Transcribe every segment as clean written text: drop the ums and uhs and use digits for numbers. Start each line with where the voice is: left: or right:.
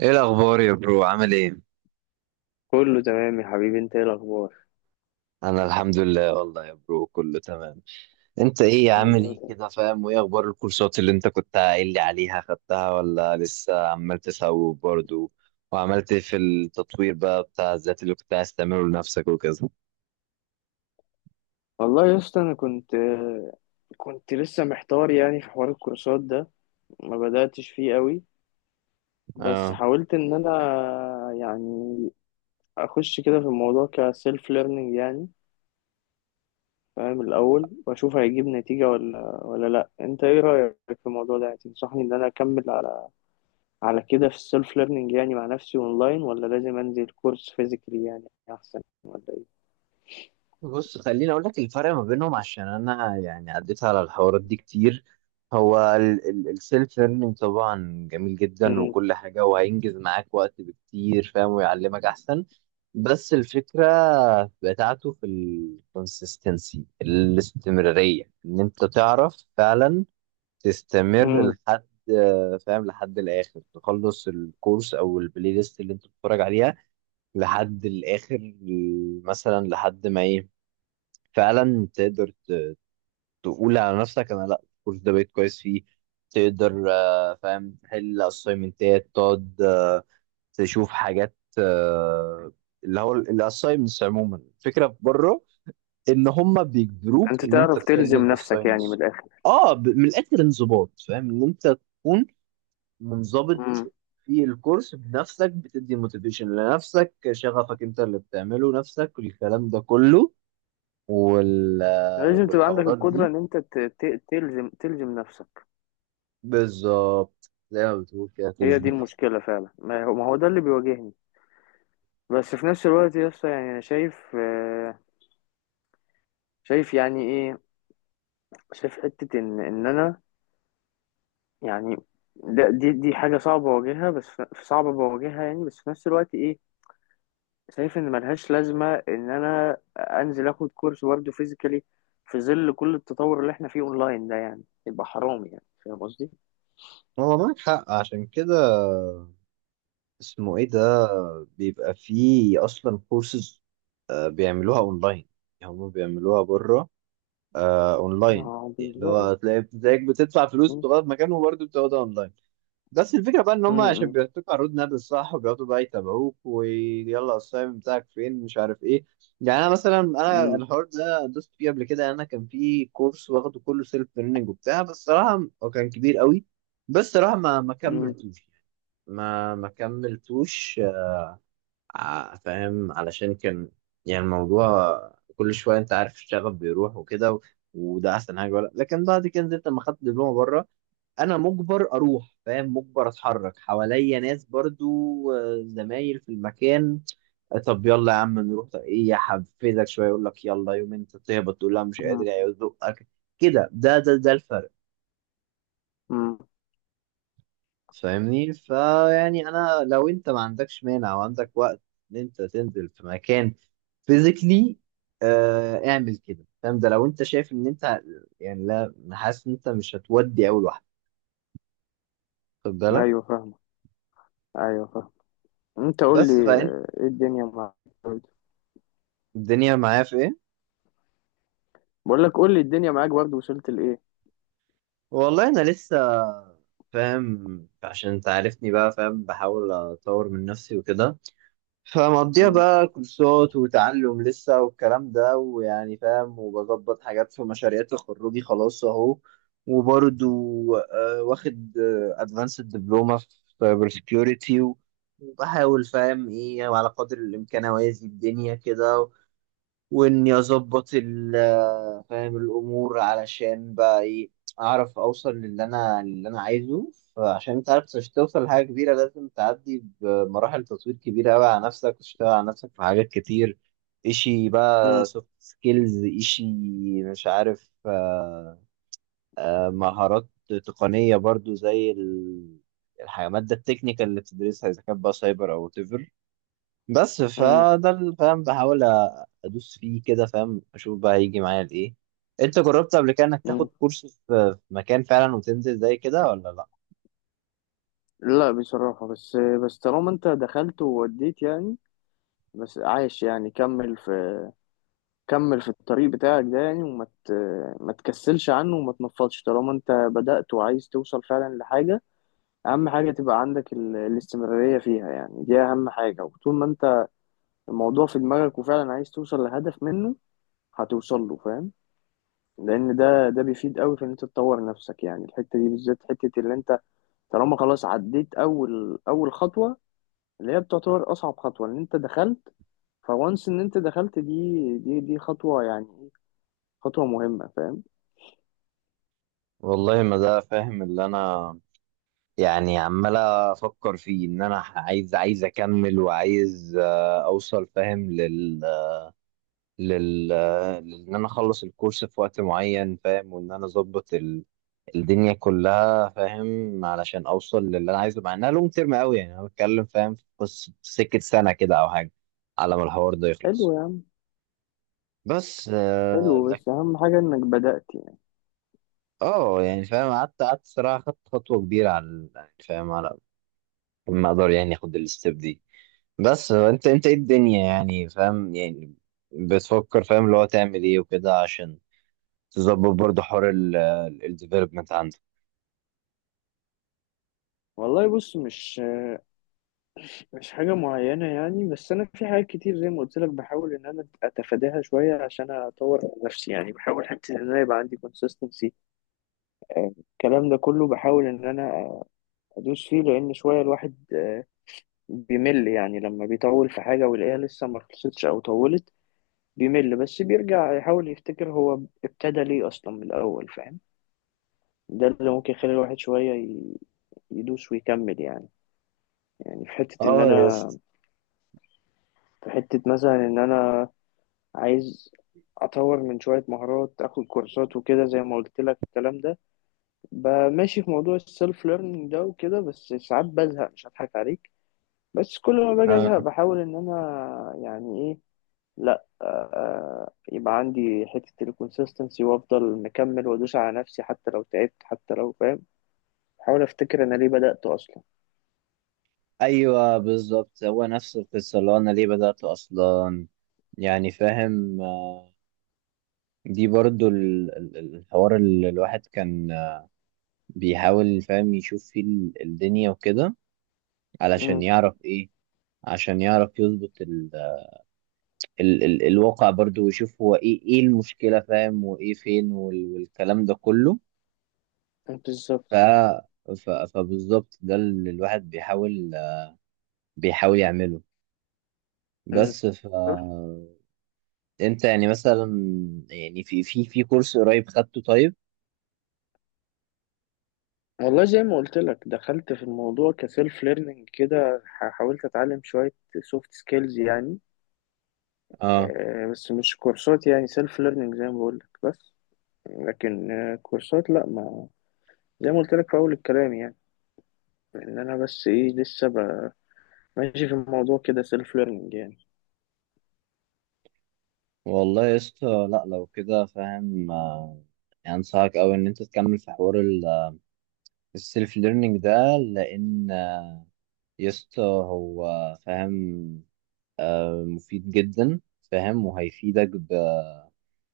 right: ايه الاخبار يا برو؟ عامل ايه؟
left: كله تمام يا حبيبي، انت ايه الاخبار؟
right: انا الحمد لله، والله يا برو، كله تمام. انت
left: الحمد
right: ايه عامل
left: لله
right: ايه كده
left: تمام.
right: فاهم؟ وايه اخبار الكورسات اللي انت كنت قايل لي عليها؟ خدتها ولا لسه عمال تسوق برضو؟ وعملت إيه في التطوير بقى بتاع الذات اللي كنت عايز تعمله لنفسك وكذا؟
left: والله يا اسطى انا كنت لسه محتار يعني في حوار الكورسات ده، ما بداتش فيه قوي، بس
right: اه،
left: حاولت ان انا يعني اخش كده في الموضوع كسيلف ليرنينج، يعني فاهم الاول واشوف هيجيب نتيجه ولا ولا لا. انت ايه رايك في الموضوع ده؟ يعني تنصحني ان انا اكمل على كده في السيلف ليرنينج يعني مع نفسي اونلاين، ولا لازم انزل كورس فيزيكالي يعني احسن؟ ولا
right: بص خليني اقول لك الفرق ما بينهم، عشان انا يعني عديت على الحوارات دي كتير. هو السيلف ليرنينج طبعا جميل جدا وكل حاجه، وهينجز معاك وقت بكتير فاهم، ويعلمك احسن. بس الفكره بتاعته في الكونسيستنسي، الاستمراريه، ان انت تعرف فعلا تستمر
left: ايه؟
right: لحد فاهم، لحد الاخر، تخلص الكورس او البلاي ليست اللي انت بتتفرج عليها لحد الاخر، مثلا لحد ما ايه، فعلا تقدر تقول على نفسك انا، لا الكورس ده بقيت كويس فيه. تقدر فاهم تحل اسايمنتات، تقعد تشوف حاجات، اللي هو الاسايمنتس عموما، الفكره في بره ان هم بيجبروك
left: انت
right: ان انت
left: تعرف
right: تحل
left: تلزم نفسك يعني من
right: الاسايمنتس.
left: الاخر.
right: اه، من الاخر انضباط فاهم، ان انت تكون منضبط
left: امم
right: في الكورس بنفسك، بتدي موتيفيشن لنفسك، شغفك انت اللي بتعمله نفسك، الكلام ده كله. وال
left: لازم تبقى عندك
right: والحوارات
left: القدرة
right: دي
left: ان انت تلزم نفسك.
right: بالظبط زي ما بتقول كده،
left: هي دي
right: تلزم نفسك.
left: المشكلة فعلا، ما هو ما هو ده اللي بيواجهني. بس في نفس الوقت يا اسطى يعني انا شايف، شايف يعني ايه، شايف حتة ان انا يعني ده دي حاجة صعبة بواجهها، بس صعبة بواجهها يعني، بس في نفس الوقت ايه، شايف ان ملهاش لازمة ان انا انزل اخد كورس برضه فيزيكالي في ظل كل التطور اللي احنا فيه اونلاين ده، يعني يبقى حرام، يعني فاهم قصدي؟
right: هو معاك حق، عشان كده اسمه ايه ده، بيبقى فيه اصلا كورسز بيعملوها اونلاين، يعني هم بيعملوها بره اونلاين،
left: اه
right: اللي هو
left: بالظبط.
right: تلاقي زيك بتدفع فلوس
left: م-
right: بتقعد في مكان وبرضه بتقعدها اونلاين. بس الفكرة بقى إن
left: م-
right: هم عشان
left: م-
right: بيعطوك الرود ماب الصح، وبيقعدوا بقى يتابعوك ويلا السايم بتاعك فين، مش عارف إيه. يعني أنا مثلا، أنا
left: م-
right: الحوار ده دوست فيه قبل كده، أنا كان في كورس واخده كله سيلف ليرنينج وبتاع، بس صراحة هو كان كبير قوي. بس صراحة ما
left: م-
right: كملتوش يعني. ما كملتوش، فاهم علشان كان يعني الموضوع، كل شوية أنت عارف الشغف بيروح وكده، وده أحسن حاجة ولا. لكن بعد كده نزلت لما خدت دبلومة بره، انا مجبر اروح فاهم، مجبر اتحرك حواليا ناس برضو، زمايل في المكان، طب يلا يا عم نروح، طب ايه، يحفزك شويه، يقول لك يلا، يوم انت تهبط تقول لا مش
left: م-
right: قادر يزقك كده. ده الفرق،
left: م.
right: فاهمني؟ فيعني انا لو انت ما عندكش مانع وعندك وقت ان انت تنزل في مكان فيزيكلي، آه اعمل كده فاهم. ده لو انت شايف ان انت يعني لا، حاسس ان انت مش هتودي اول واحده، خد بالك.
left: ايوه فاهمة، ايوه فاهم. انت قول لي،
right: بس فانت
left: ايه الدنيا معاك برضه؟
right: الدنيا معايا في ايه؟
left: بقول لك قول لي الدنيا معاك برضه وصلت لايه.
right: والله انا لسه فاهم، عشان انت عارفني بقى فاهم، بحاول اطور من نفسي وكده، فمقضيها
left: م-
right: بقى كورسات وتعلم لسه والكلام ده ويعني فاهم، وبظبط حاجات في مشاريع تخرجي خلاص اهو. وبرضو واخد ادفانسد دبلومه في سايبر سكيورتي، وبحاول فاهم ايه على قدر الامكان اوازي الدنيا كده، واني اظبط فاهم الامور علشان بقى ايه، اعرف اوصل للي انا، اللي انا عايزه. فعشان انت عارف، عشان توصل لحاجه كبيره لازم تعدي بمراحل تطوير كبيره قوي على نفسك، وتشتغل على نفسك في حاجات كتير، اشي بقى
left: م-
right: سوفت سكيلز، اشي مش عارف مهارات تقنيه برضو، زي الماده التكنيكال اللي بتدرسها، اذا كانت بقى سايبر او whatever. بس
left: م-
right: فده فاهم بحاول ادوس فيه كده فاهم، اشوف بقى هيجي معايا لايه. انت جربت قبل كده انك تاخد
left: م.
right: كورس في، في مكان فعلا وتنزل زي كده ولا لا؟
left: لا بصراحة. بس بس طالما انت دخلت ووديت يعني، بس عايش يعني، كمل في الطريق بتاعك ده يعني، ما تكسلش عنه وما تنفضش طالما انت بدأت وعايز توصل فعلا لحاجة. اهم حاجه تبقى عندك الاستمراريه فيها، يعني دي اهم حاجه. وطول ما انت الموضوع في دماغك وفعلا عايز توصل لهدف منه، هتوصل له، فاهم؟ لان ده بيفيد قوي في ان انت تطور نفسك، يعني الحته دي بالذات، حته اللي انت طالما خلاص عديت اول خطوه، اللي هي بتعتبر اصعب خطوه، ان انت دخلت. فوانس ان انت دخلت، دي دي خطوه يعني، خطوه مهمه، فاهم؟
right: والله ما ده فاهم اللي انا يعني عمال افكر فيه، ان انا عايز، عايز اكمل، وعايز اوصل فاهم لل لل ان انا اخلص الكورس في وقت معين فاهم، وان انا اظبط الدنيا كلها فاهم، علشان اوصل للي انا عايزه، مع انها لونج تيرم قوي يعني، انا بتكلم فاهم في قصه سكه سنه كده او حاجه، على ما الحوار ده يخلص.
left: حلو يا عم،
right: بس
left: حلو، بس
right: لكن
left: اهم حاجه انك بدأت يعني.
right: اه يعني فاهم، قعدت صراحه خدت خطوه كبيره على يعني فاهم، على ما اقدر يعني اخد الستيب دي. بس انت ايه الدنيا يعني فاهم يعني، بتفكر فاهم اللي هو تعمل ايه وكده، عشان تظبط برضه حوار الديفلوبمنت عندك.
left: والله بص، مش مش حاجة معينة يعني، بس أنا في حاجات كتير زي ما قلت لك بحاول إن أنا أتفاداها شوية عشان أطور من نفسي، يعني بحاول حتى إن أنا يبقى عندي consistency، الكلام ده كله بحاول إن أنا أدوس فيه، لأن شوية الواحد بيمل، يعني لما بيطول في حاجة ويلاقيها لسه ما خلصتش أو طولت بيمل، بس بيرجع يحاول يفتكر هو ابتدى ليه أصلا من الأول، فاهم؟ ده اللي ممكن يخلي الواحد شوية يدوس ويكمل يعني. يعني في حتة إن
right: اه يا
left: أنا،
right: اسطى.
left: في حتة مثلا إن أنا عايز اطور من شويه مهارات، اخد كورسات وكده زي ما قلت لك الكلام ده. ب- ماشي في موضوع السيلف ليرنينج ده وكده، بس ساعات بزهق، مش هضحك عليك. بس كل ما باجي ازهق
right: اه،
left: بحاول ان انا يعني ايه، لا آه، يبقى عندي حته الكونسيستنسي، وافضل مكمل وادوس على نفسي حتى لو تعبت، حتى لو فاهم. بحاول افتكر انا ليه بدأت اصلا.
right: ايوه بالظبط، هو نفس القصه، اللي هو انا ليه بدات اصلا، يعني فاهم دي برضو الحوار اللي الواحد كان بيحاول فاهم يشوف فيه الدنيا وكده، علشان
left: امم
right: يعرف ايه، عشان يعرف يظبط ال ال ال الواقع برضو، ويشوف هو ايه، ايه المشكله فاهم، وايه فين والكلام ده كله.
left: بالظبط.
right: ف فبالظبط ده اللي الواحد بيحاول، يعمله.
left: امم
right: بس ف انت يعني مثلا، يعني في كورس قريب خدته طيب؟
left: والله زي ما قلت لك، دخلت في الموضوع كسيلف ليرنينج كده، حاولت اتعلم شويه سوفت سكيلز يعني،
right: اه،
left: بس مش كورسات يعني، سيلف ليرنينج زي ما بقول لك. بس لكن كورسات لا، ما زي ما قلت لك في اول الكلام، يعني ان انا بس ايه لسه ماشي في الموضوع كده سيلف ليرنينج يعني.
right: والله يا اسطى، لا لو كده فاهم يعني انصحك اوي ان انت تكمل في حوار السيلف ليرنينج ده. لان يا اسطى هو فاهم مفيد جدا فاهم، وهيفيدك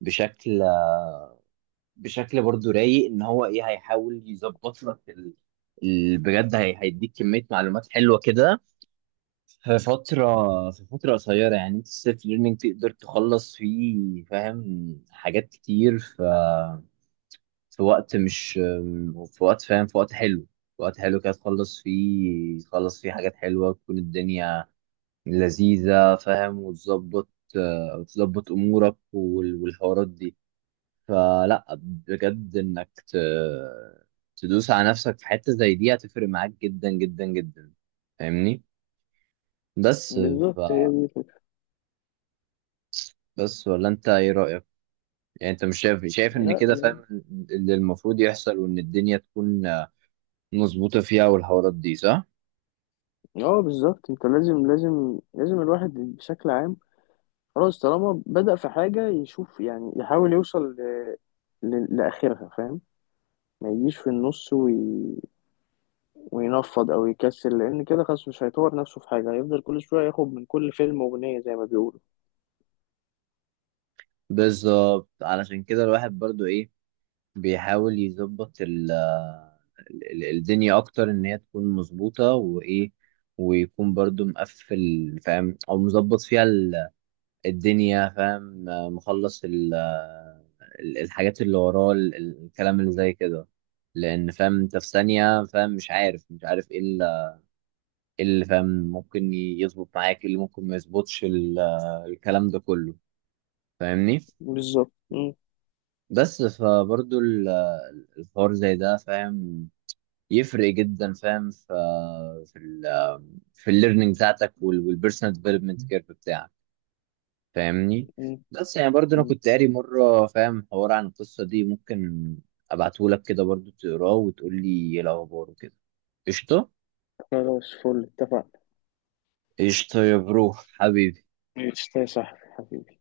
right: بشكل بشكل برضو رايق، ان هو ايه، هيحاول يظبط لك بجد هيديك كمية معلومات حلوة كده في فترة، قصيرة، يعني انت السيلف ليرنينج تقدر تخلص فيه فاهم حاجات كتير في وقت مش في وقت فاهم في وقت حلو كده، تخلص فيه، حاجات حلوة، تكون الدنيا لذيذة فاهم، وتظبط أمورك والحوارات دي. فلا بجد، إنك تدوس على نفسك في حتة زي دي هتفرق معاك جدا جدا جدا، فاهمني؟ بس
left: بالظبط، هي دي الفكرة.
right: بس ولا، انت ايه رأيك؟ يعني انت مش شايف، ان
left: لا
right: كده
left: يعني-
right: فاهم اللي المفروض يحصل، وان الدنيا تكون مظبوطة فيها والحوارات دي صح؟
left: اه بالظبط، انت لازم لازم لازم، الواحد بشكل عام، خلاص طالما بدأ في حاجة يشوف يعني يحاول يوصل لآخرها، فاهم؟ ما يجيش في النص وي... وينفض او يكسل، لان كده خلاص مش هيطور نفسه في حاجه، هيفضل كل شويه ياخد من كل فيلم اغنيه زي ما بيقولوا.
right: بالظبط، علشان كده الواحد برضو ايه، بيحاول يظبط الدنيا اكتر، ان هي تكون مظبوطة وايه، ويكون برضو مقفل فاهم، او مظبط فيها الدنيا فاهم مخلص الحاجات اللي وراه، الكلام اللي زي كده. لان فاهم انت في ثانيه فاهم مش عارف ايه إيه اللي فاهم ممكن يظبط معاك، إيه اللي ممكن ما يظبطش الكلام ده كله، فاهمني.
left: بالظبط.
right: بس فبرضو الحوار زي ده فاهم يفرق جدا فاهم في، في ال في الليرنينج بتاعتك، والبيرسونال ديفلوبمنت كيرف بتاعك، فاهمني.
left: م-
right: بس يعني برضه انا
left: م.
right: كنت قاري مره فاهم حوار عن القصه دي، ممكن ابعتهولك كده برضه تقراه وتقول لي ايه الاخبار وكده. قشطه.
left: خلاص فل، اتفقنا.
right: قشطه يا برو حبيبي.
left: ماشي يا صاحبي حبيبي.